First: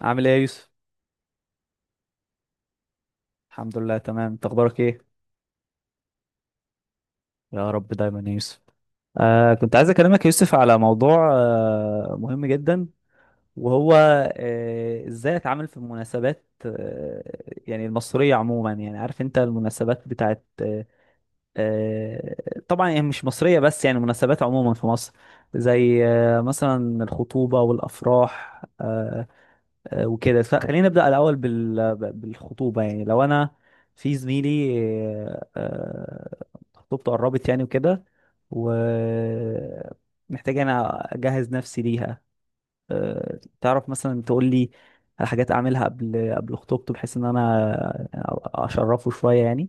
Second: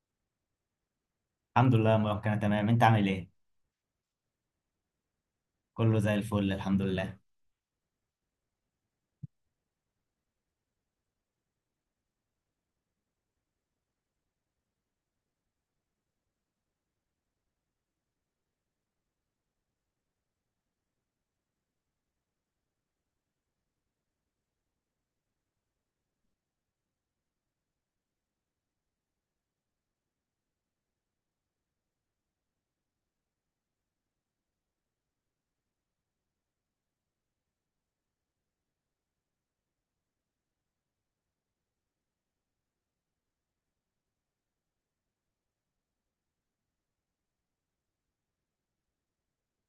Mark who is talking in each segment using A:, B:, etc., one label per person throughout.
A: عامل ايه يا يوسف؟
B: الحمد لله يا مروان، كان تمام. انت عامل ايه؟
A: الحمد لله تمام، انت اخبارك ايه؟
B: كله زي الفل الحمد لله.
A: يا رب دايما يا يوسف. كنت عايز اكلمك يا يوسف على موضوع مهم جدا. وهو ازاي اتعامل في المناسبات، يعني المصرية عموما. يعني عارف انت المناسبات بتاعت آه طبعا يعني مش مصرية، بس يعني مناسبات عموما في مصر، زي مثلا الخطوبة والافراح. وكده فخلينا نبدأ الأول بالخطوبة. يعني لو أنا في زميلي آه، آه، خطوبته قربت يعني وكده، ومحتاج أنا أجهز نفسي ليها. تعرف مثلا تقول لي على حاجات أعملها قبل خطوبته، بحيث إن أنا أشرفه شوية يعني.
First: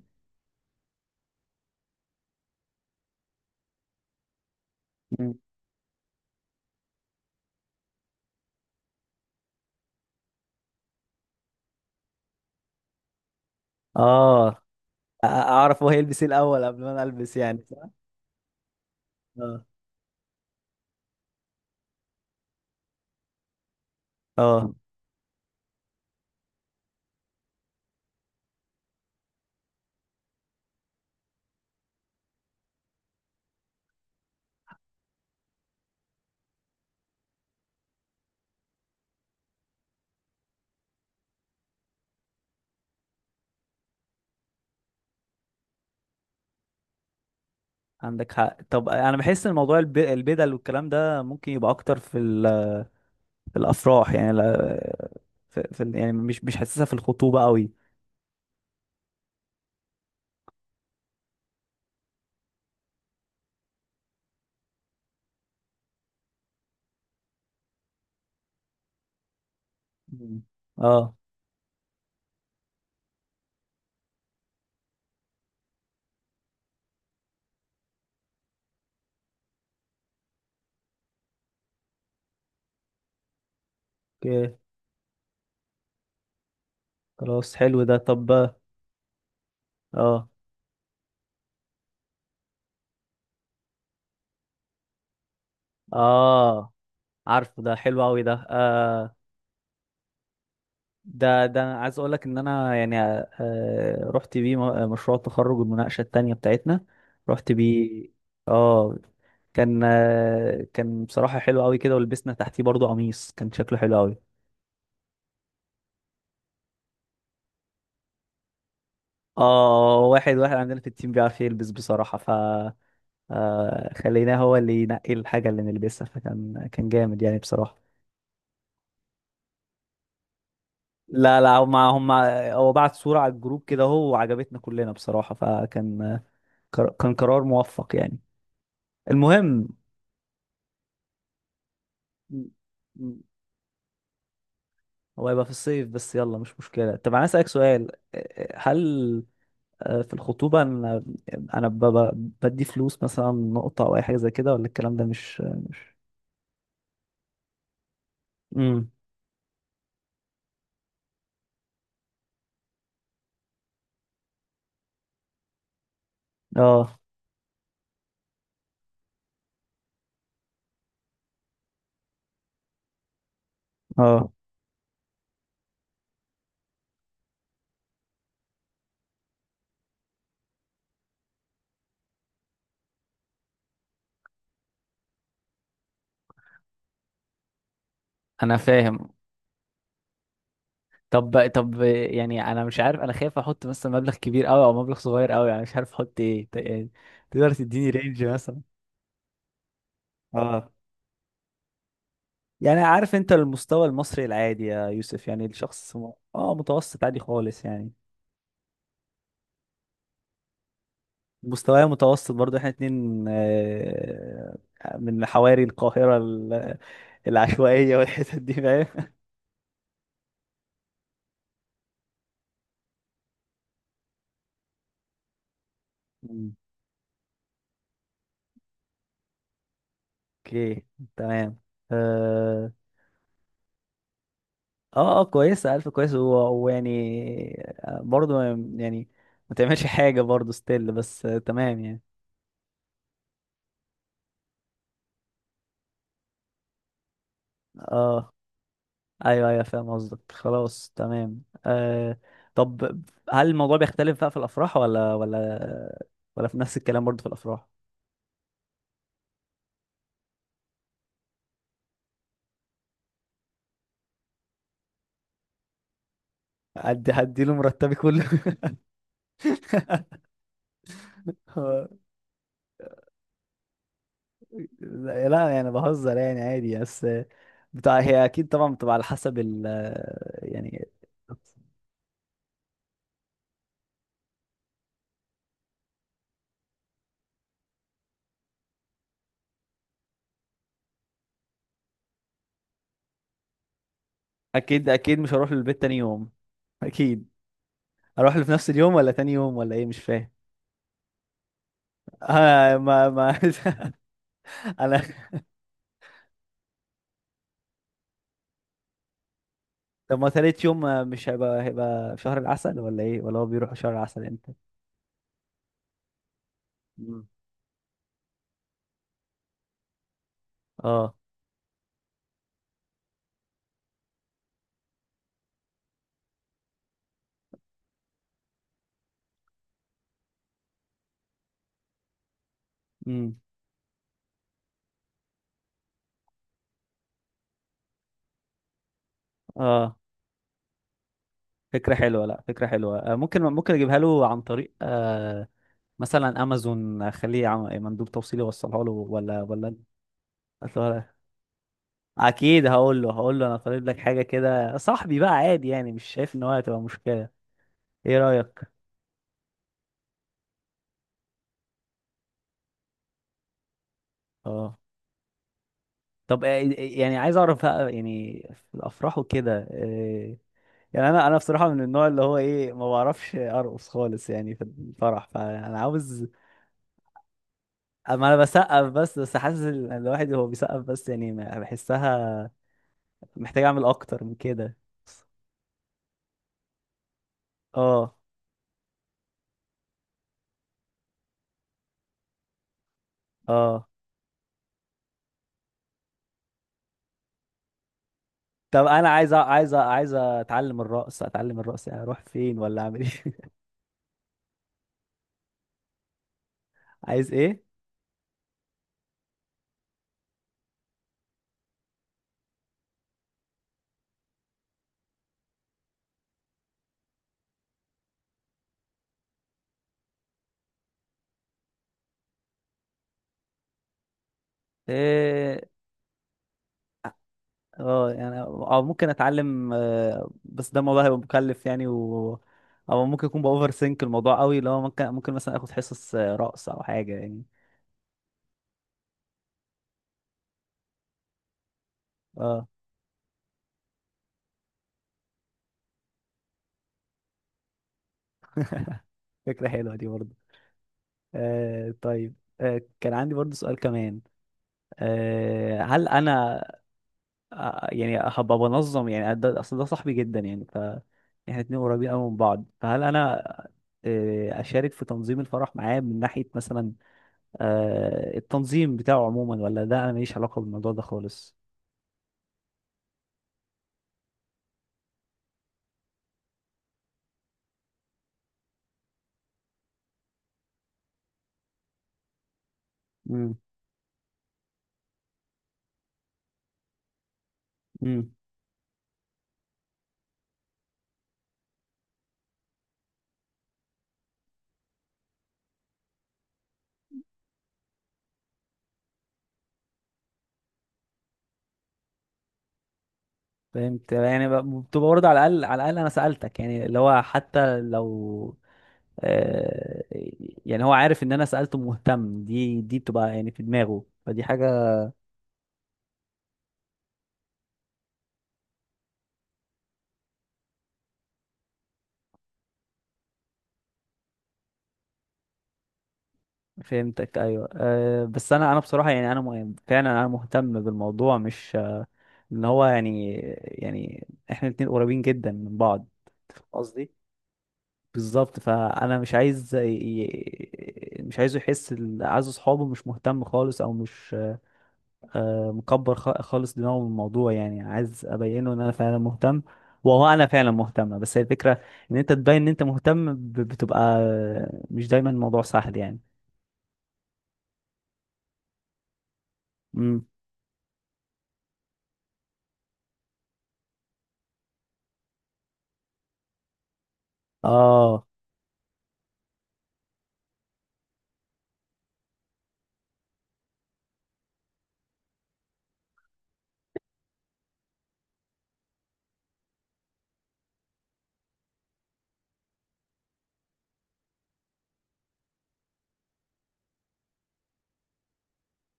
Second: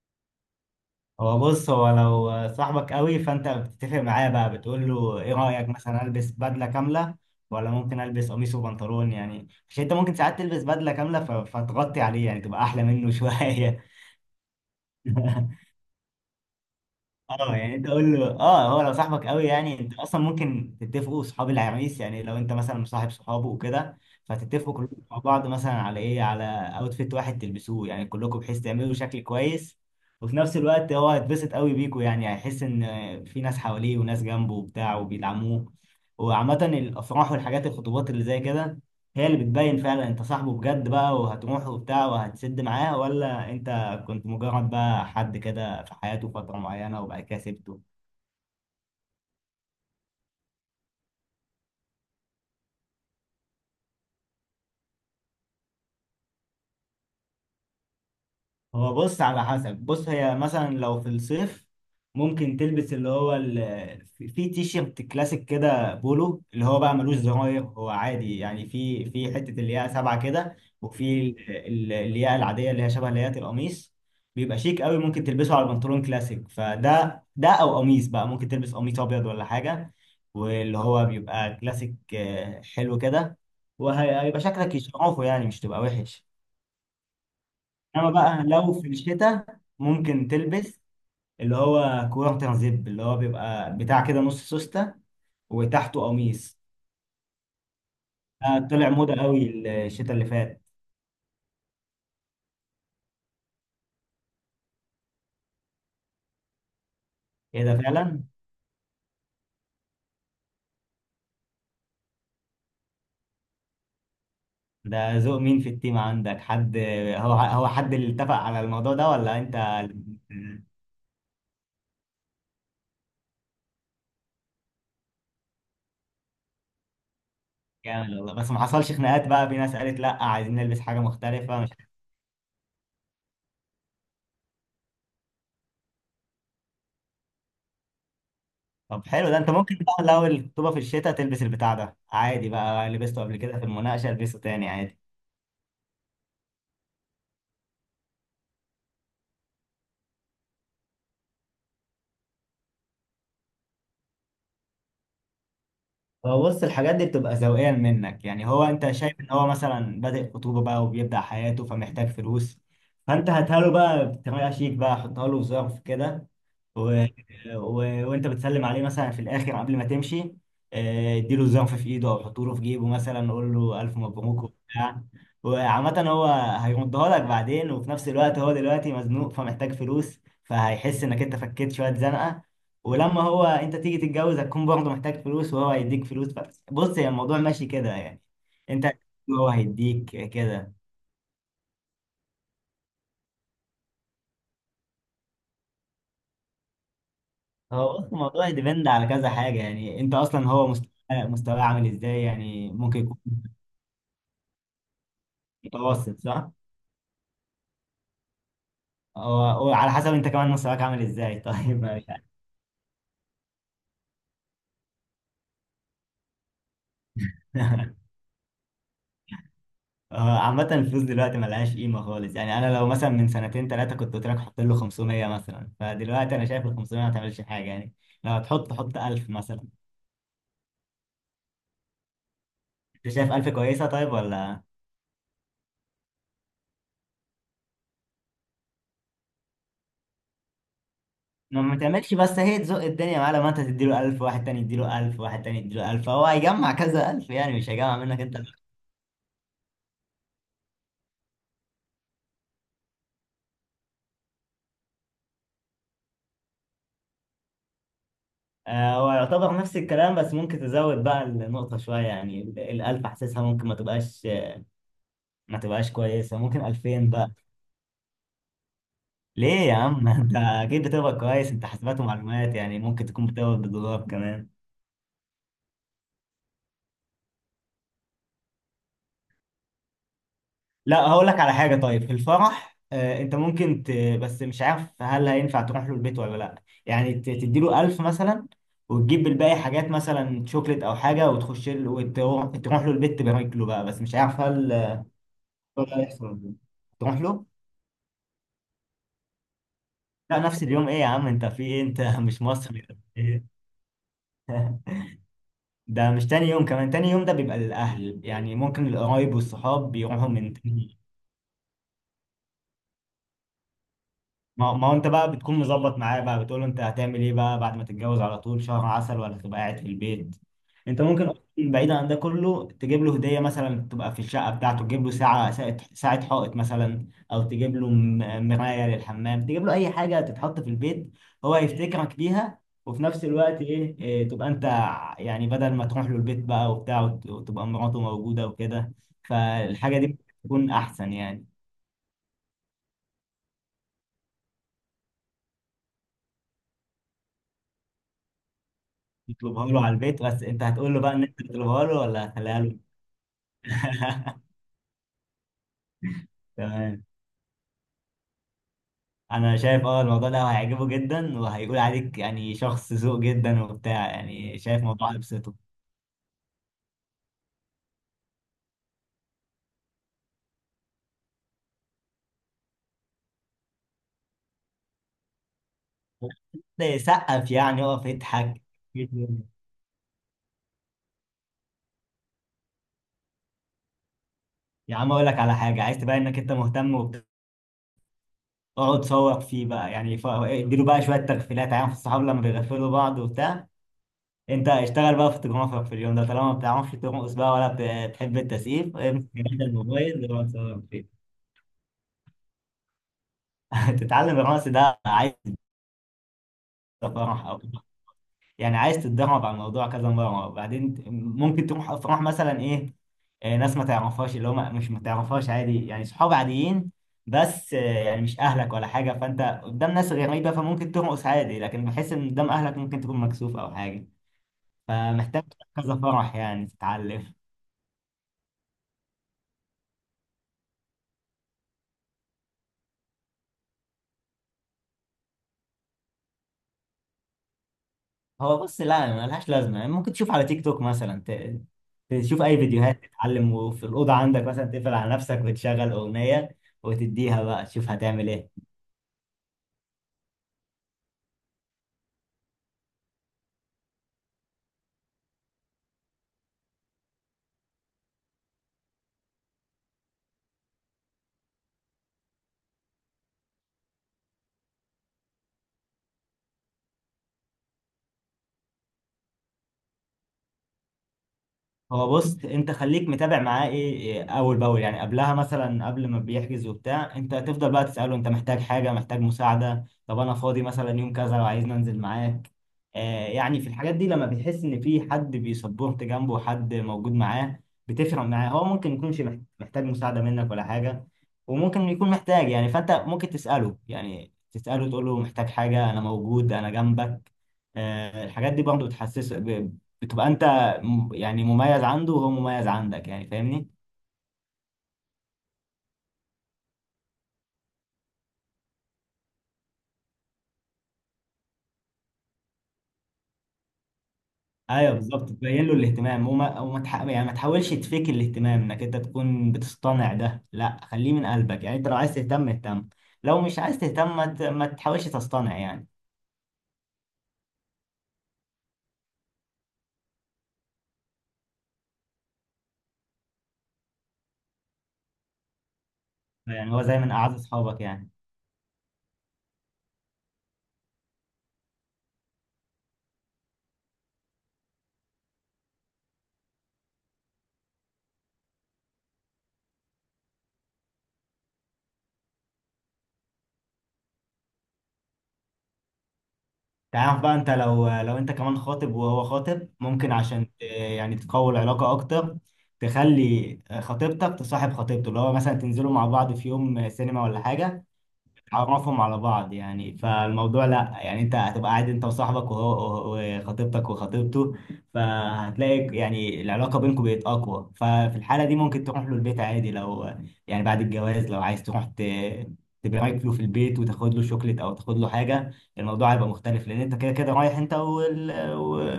B: هو بص، هو لو صاحبك قوي فانت بتتفق معاه بقى، بتقول له ايه
A: مم.
B: رايك؟ مثلا البس بدله كامله ولا ممكن البس قميص وبنطلون؟ يعني عشان انت ممكن ساعات تلبس بدله كامله فتغطي عليه، يعني تبقى احلى منه شويه.
A: آه أ- أعرف هو هيلبس إيه الأول قبل ما أنا ألبس
B: اه
A: يعني.
B: يعني انت قول له، اه هو لو صاحبك قوي
A: آه
B: يعني انت اصلا ممكن تتفقوا صحاب العريس. يعني لو انت مثلا مصاحب صحابه وكده
A: آه
B: فتتفقوا كلكم مع بعض مثلا على ايه، على اوتفيت واحد تلبسوه يعني كلكم، بحيث تعملوا شكل كويس. وفي نفس الوقت هو هيتبسط قوي بيكوا، يعني هيحس ان في ناس حواليه وناس جنبه وبتاع وبيدعموه. وعامة الافراح والحاجات الخطوبات اللي زي كده هي اللي بتبين فعلا انت صاحبه بجد بقى وهتروح وبتاع وهتسد معاه، ولا انت كنت مجرد بقى حد كده في حياته فترة معينة وبعد كده سبته.
A: عندك حق. طب أنا بحس إن موضوع البدل والكلام ده ممكن يبقى أكتر في الافراح، يعني في يعني مش حاسسها في الخطوبه قوي.
B: هو بص، على حسب. بص، هي مثلا لو في الصيف ممكن تلبس اللي هو ال... في تيشيرت كلاسيك كده، بولو اللي هو بقى ملوش زراير، هو عادي. يعني في حتة اللي هي سبعة
A: مم.
B: كده.
A: اه.
B: وفي اللي هي العادية، اللي هي شبه اللي هي القميص، بيبقى شيك قوي. ممكن تلبسه على البنطلون كلاسيك فده، او قميص بقى، ممكن تلبس قميص ابيض ولا حاجة. واللي هو بيبقى كلاسيك، حلو كده. وهيبقى
A: اوكي،
B: شكلك يشرفه، يعني مش تبقى وحش.
A: خلاص حلو ده.
B: انما بقى
A: طب،
B: لو في الشتاء ممكن
A: اه
B: تلبس اللي هو كورتن زيب، اللي هو بيبقى بتاع كده نص سوستة وتحته قميص.
A: اه، عارفه ده حلو قوي ده
B: طلع
A: آه
B: موضة قوي الشتاء اللي فات.
A: ده أنا عايز اقول لك ان انا يعني رحت بيه مشروع التخرج، المناقشه التانيه بتاعتنا، رحت
B: ايه ده
A: بيه.
B: فعلا؟
A: اه، كان كان بصراحه حلو قوي كده، ولبسنا تحتيه برضو قميص كان شكله حلو قوي.
B: ده ذوق مين؟ في التيم عندك حد؟ هو حد اللي اتفق على الموضوع ده ولا انت؟
A: اه، واحد واحد عندنا في التيم بيعرف يلبس بصراحه، ف خليناه هو اللي ينقي الحاجة اللي نلبسها، فكان جامد يعني بصراحة.
B: جامد والله، بس ما حصلش خناقات بقى؟ في ناس قالت لا، عايزين نلبس حاجة
A: لا لا،
B: مختلفة، مش
A: هم
B: عارف.
A: هم هو بعت صورة على الجروب كده هو، وعجبتنا كلنا بصراحة، كان قرار موفق يعني.
B: طب حلو ده. انت
A: المهم،
B: ممكن بقى لو الخطوبة في الشتاء تلبس البتاع ده
A: م-
B: عادي، بقى
A: م-
B: لبسته قبل كده في المناقشة، البسه تاني عادي.
A: هو هيبقى في الصيف بس، يلا مش مشكلة. طب أنا أسألك سؤال، هل في الخطوبة أنا أنا بدي فلوس مثلا، نقطة أو أي حاجة زي كده، ولا الكلام ده مش؟
B: هو بص، الحاجات دي بتبقى ذوقيا منك. يعني هو
A: امم.
B: انت شايف ان هو مثلا بادئ خطوبة بقى وبيبدأ حياته، فمحتاج فلوس. فانت هاتها له بقى بطريقة شيك بقى، حطها له في ظرف كده
A: اه
B: و... و... وانت بتسلم عليه مثلا في الاخر قبل ما تمشي، اديله زنف في ايده او حطه له في جيبه، مثلا قول له الف
A: اه،
B: مبروك وبتاع. وعامة هو هيردها لك بعدين، وفي نفس الوقت هو دلوقتي مزنوق فمحتاج فلوس، فهيحس انك انت فكيت شوية زنقة. ولما هو انت تيجي تتجوز هتكون برضه محتاج فلوس وهو هيديك فلوس. بس بص، هي الموضوع ماشي كده يعني.
A: انا
B: انت،
A: فاهم.
B: هو هيديك كده.
A: طب طب يعني انا مش عارف، انا خايف احط مثلا مبلغ كبير قوي او مبلغ صغير قوي، يعني مش عارف احط ايه يعني. تقدر تديني
B: هو بص،
A: رينج
B: الموضوع
A: مثلا؟
B: ديبند على كذا حاجة. يعني انت اصلا هو
A: اه،
B: مستواه عامل ازاي؟ يعني
A: يعني
B: ممكن
A: عارف
B: يكون
A: انت المستوى المصري العادي يا يوسف، يعني الشخص
B: متوسط صح؟
A: اه متوسط عادي خالص يعني.
B: هو وعلى حسب انت كمان مستواك عامل ازاي. طيب
A: مستواي
B: يعني.
A: متوسط برضه، احنا اتنين، من حواري القاهرة العشوائية والحتت دي، فاهم.
B: هو عامة الفلوس دلوقتي ملهاش قيمة خالص. يعني انا لو مثلا من سنتين ثلاثة كنت قلت لك حط له 500 مثلا، فدلوقتي انا
A: مم.
B: شايف ال 500 ما تعملش حاجة يعني. لو هتحط حط 1000 مثلا.
A: اوكي تمام آه،
B: انت شايف 1000 كويسة طيب ولا؟
A: اه اه، كويسة ألف كويس ويعني، برضو يعني، ما تعملش حاجة برضو ستيل بس،
B: ما
A: تمام يعني.
B: تعملش، بس هي تزق الدنيا معاه. لما انت تديله 1000، واحد تاني يديله 1000، واحد تاني يديله 1000، فهو هيجمع كذا 1000، يعني مش هيجمع منك
A: اه،
B: انت.
A: ايوه ايوه فاهم قصدك، خلاص تمام. طب، هل الموضوع بيختلف بقى في الأفراح، ولا ولا في نفس الكلام برضو في الأفراح؟
B: هو يعتبر نفس الكلام، بس ممكن تزود بقى النقطة شوية. يعني الألف حاسسها ممكن ما تبقاش كويسة، ممكن 2000
A: هدي
B: بقى.
A: هدي له مرتبي كله.
B: ليه يا عم؟ انت اكيد بتقبض كويس، انت
A: هو-
B: حاسبات ومعلومات. يعني ممكن تكون بتقبض بالدولار كمان.
A: لا لا، يعني بهزر يعني عادي بس، بتاع. هي اكيد طبعا بتبقى على حسب ال يعني.
B: لا هقول لك على حاجة. طيب في الفرح، انت ممكن ت... بس مش عارف هل هينفع تروح له البيت ولا لا. يعني ت... تديله 1000 مثلا وتجيب الباقي حاجات، مثلا شوكليت او حاجة، وتخش له وتروح تروح له البيت تبارك له بقى، بس مش عارف هل
A: اكيد اكيد مش هروح للبيت
B: هل
A: تاني
B: هيحصل
A: يوم.
B: ولا لا. تروح
A: اكيد
B: له.
A: اروح له في نفس اليوم ولا تاني يوم ولا ايه؟ مش فاهم.
B: لا، نفس اليوم. ايه يا عم انت في ايه؟ انت مش مصري ولا
A: ما
B: إيه؟
A: انا.
B: ده مش تاني يوم. كمان تاني يوم ده بيبقى للأهل، يعني ممكن القرايب والصحاب
A: طب،
B: بيروحوا
A: ما
B: من
A: تالت يوم
B: تاني.
A: مش هيبقى، هيبقى في شهر العسل، ولا ايه؟ ولا هو بيروح شهر العسل امتى؟
B: ما هو انت بقى بتكون مظبط معاه بقى، بتقول له انت هتعمل
A: مم.
B: ايه بقى بعد ما تتجوز؟ على طول شهر عسل ولا تبقى قاعد في البيت؟ انت
A: اه،
B: ممكن اصلا بعيدا عن ده كله تجيب له هديه، مثلا تبقى في الشقه بتاعته. تجيب له ساعه ساعه ساعة حائط مثلا، او تجيب له مرايه للحمام، تجيب له اي حاجه تتحط في البيت. هو هيفتكرك بيها، وفي نفس
A: امم،
B: الوقت ايه, إيه تبقى انت، يعني بدل ما تروح له البيت بقى وبتاع وتبقى مراته موجوده وكده،
A: اه.
B: فالحاجه دي بتكون احسن يعني.
A: فكرة حلوة، لا فكرة حلوة. ممكن ممكن اجيبها له عن طريق مثلا امازون، اخليه مندوب توصيلي يوصلها له، ولا
B: تطلبها
A: ولا
B: له على البيت، بس انت
A: أصل
B: هتقول له
A: هو-
B: بقى ان انت تطلبها له ولا هتخليها
A: اكيد
B: له؟
A: هقول له، هقول له انا طالب لك حاجة كده صاحبي بقى عادي، يعني مش شايف ان هو هتبقى
B: تمام.
A: مشكلة. ايه رأيك؟
B: انا شايف الموضوع ده هيعجبه جدا، وهيقول عليك يعني شخص ذوق جدا وبتاع. يعني
A: اه
B: شايف موضوع يبسطه،
A: طب، يعني عايز اعرف بقى يعني في الافراح وكده، يعني انا انا بصراحه من النوع اللي هو ايه، ما بعرفش ارقص خالص يعني في الفرح، فانا عاوز.
B: سقف. يعني اقف
A: اما انا
B: اضحك.
A: بسقف بس بس حاسس الواحد هو بيسقف بس يعني، بحسها محتاج اعمل اكتر من كده.
B: يا عم اقول لك على حاجه، عايز تبين انك انت مهتم وبتاع.
A: اه
B: اقعد صوت فيه بقى، يعني اديله بقى شويه تغفيلات. عارف الصحاب لما بيغفلوا بعض وبتاع؟
A: اه،
B: انت اشتغل بقى في التجمع في اليوم ده طالما ما بتعرفش ترقص بقى ولا بتحب
A: طب
B: التسقيف.
A: انا
B: امسك
A: عايز أ-
B: يا باشا
A: عايز أ- عايز
B: الموبايل واقعد
A: اتعلم
B: صور فيه.
A: الرقص، اتعلم الرقص، يعني اروح فين ولا اعمل ايه؟
B: تتعلم الرقص ده؟ عايز
A: عايز
B: فرح، او يعني عايز تتدرب على الموضوع كذا مره وبعدين ممكن تروح افراح مثلا. ايه، ناس ما تعرفهاش، اللي هم مش ما تعرفهاش عادي، يعني صحاب عاديين بس. يعني مش اهلك ولا حاجه، فانت قدام ناس غريبه فممكن ترقص عادي. لكن بحس ان قدام اهلك ممكن تكون مكسوف او حاجه، فمحتاج
A: ايه؟
B: كذا فرح يعني تتعلم.
A: اه، يعني او ممكن اتعلم، بس ده الموضوع هيبقى مكلف يعني، و او ممكن يكون باوفر سينك الموضوع قوي، اللي هو ممكن ممكن مثلا اخد حصص رقص او حاجه يعني.
B: هو بص، لا، ملهاش لازمه. يعني ممكن تشوف على تيك توك مثلا، ت- تشوف اي
A: اه،
B: فيديوهات تتعلم. وفي الاوضه عندك مثلا تقفل على نفسك وتشغل اغنيه وتديها بقى، تشوف هتعمل ايه.
A: فكره حلوه دي برضه. طيب، كان عندي برضه سؤال كمان. هل انا يعني هبقى بنظم، يعني ده اصل ده صاحبي جدا يعني، ف احنا اتنين قريبين قوي من بعض، فهل انا اشارك في تنظيم الفرح معاه، من ناحيه مثلا، التنظيم بتاعه عموما، ولا ده انا ماليش علاقه بالموضوع ده خالص؟
B: هو بص، انت خليك متابع معاه، ايه ايه اول باول. يعني قبلها مثلا قبل ما بيحجز وبتاع، انت تفضل بقى تساله انت محتاج حاجه؟ محتاج مساعده؟ طب انا فاضي مثلا يوم كذا لو عايز ننزل معاك.
A: امم،
B: يعني في الحاجات دي لما بتحس ان في حد بيسبورت جنبه، حد موجود معاه، بتفرق
A: امم.
B: معاه. هو ممكن يكونش محتاج مساعده منك ولا حاجه، وممكن يكون محتاج. يعني فانت ممكن تساله، يعني تساله تقول له محتاج حاجه؟ انا موجود، انا جنبك. الحاجات دي برضه بتحسسه، بتبقى انت يعني مميز عنده، وهو مميز عندك. يعني فاهمني؟
A: فهمت، يعني بتبقى برضه على الاقل، على الاقل انا سالتك، يعني اللي هو حتى لو آه، يعني هو عارف ان انا سالته، مهتم، دي دي بتبقى يعني في دماغه، فدي حاجه.
B: ايوه بالظبط، تبين له الاهتمام. يعني ما تحاولش تفيك الاهتمام انك انت تكون بتصطنع ده، لا خليه من قلبك. يعني انت لو عايز تهتم اهتم، لو مش عايز تهتم ما تحاولش تصطنع يعني.
A: فهمتك، ايوه أه، بس انا انا بصراحه يعني انا فعلا انا مهتم بالموضوع، مش ان هو يعني، يعني احنا الاتنين قريبين جدا من بعض.
B: يعني هو زي من
A: قصدي
B: اعز اصحابك يعني.
A: بالظبط، فانا مش عايز مش عايزه يحس عايز اصحابه مش مهتم خالص او مش، مكبر خالص دماغه من الموضوع، يعني عايز ابينه ان انا فعلا مهتم، وهو انا فعلا مهتم. بس هي الفكره ان انت تبين ان انت مهتم بتبقى، مش دايما الموضوع سهل يعني.
B: تعرف بقى انت، لو انت كمان خاطب وهو خاطب، ممكن
A: امم،
B: عشان يعني تقوي العلاقة اكتر تخلي خطيبتك تصاحب خطيبته، اللي هو مثلا تنزلوا مع بعض في يوم سينما ولا حاجة.
A: اه
B: عرفهم على بعض يعني، فالموضوع لا، يعني انت هتبقى قاعد انت وصاحبك وهو وخطيبتك وخطيبته. فهتلاقي يعني العلاقة بينكم بقت اقوى. ففي الحالة دي ممكن تروح له البيت عادي، لو يعني بعد الجواز لو عايز تروح ت... تبارك له في البيت وتاخد له شوكليت او تاخد له حاجة، الموضوع هيبقى مختلف. لان انت كده كده رايح انت وال...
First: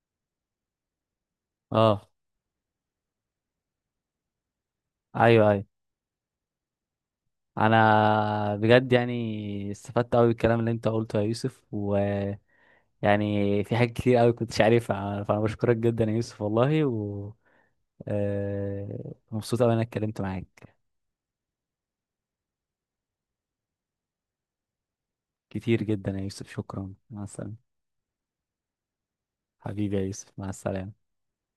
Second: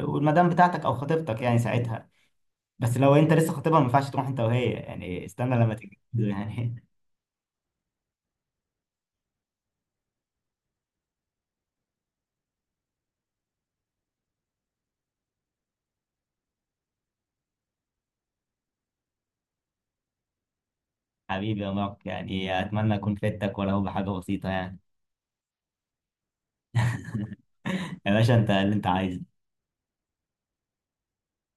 B: والمدام بتاعتك او خطيبتك، يعني
A: اه،
B: ساعتها. بس لو انت لسه خطيبها ما ينفعش تروح انت وهي، يعني
A: ايوه
B: استنى
A: ايوه.
B: لما تتجوزوا يعني.
A: انا بجد يعني استفدت قوي بالكلام اللي انت قلته يا يوسف، ويعني في حاجات كتير قوي كنتش عارفها، فانا بشكرك جدا يا يوسف والله. مبسوط أوي إن أنا اتكلمت معاك.
B: حبيبي يا مارك، يعني اتمنى اكون فدتك ولو بحاجه بسيطه يعني.
A: كتير جدا يا يوسف، شكرا، مع السلامة.
B: يا باشا انت اللي انت عايزه.
A: حبيبي يا يوسف، مع السلامة.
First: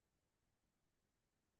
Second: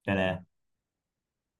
B: سلام.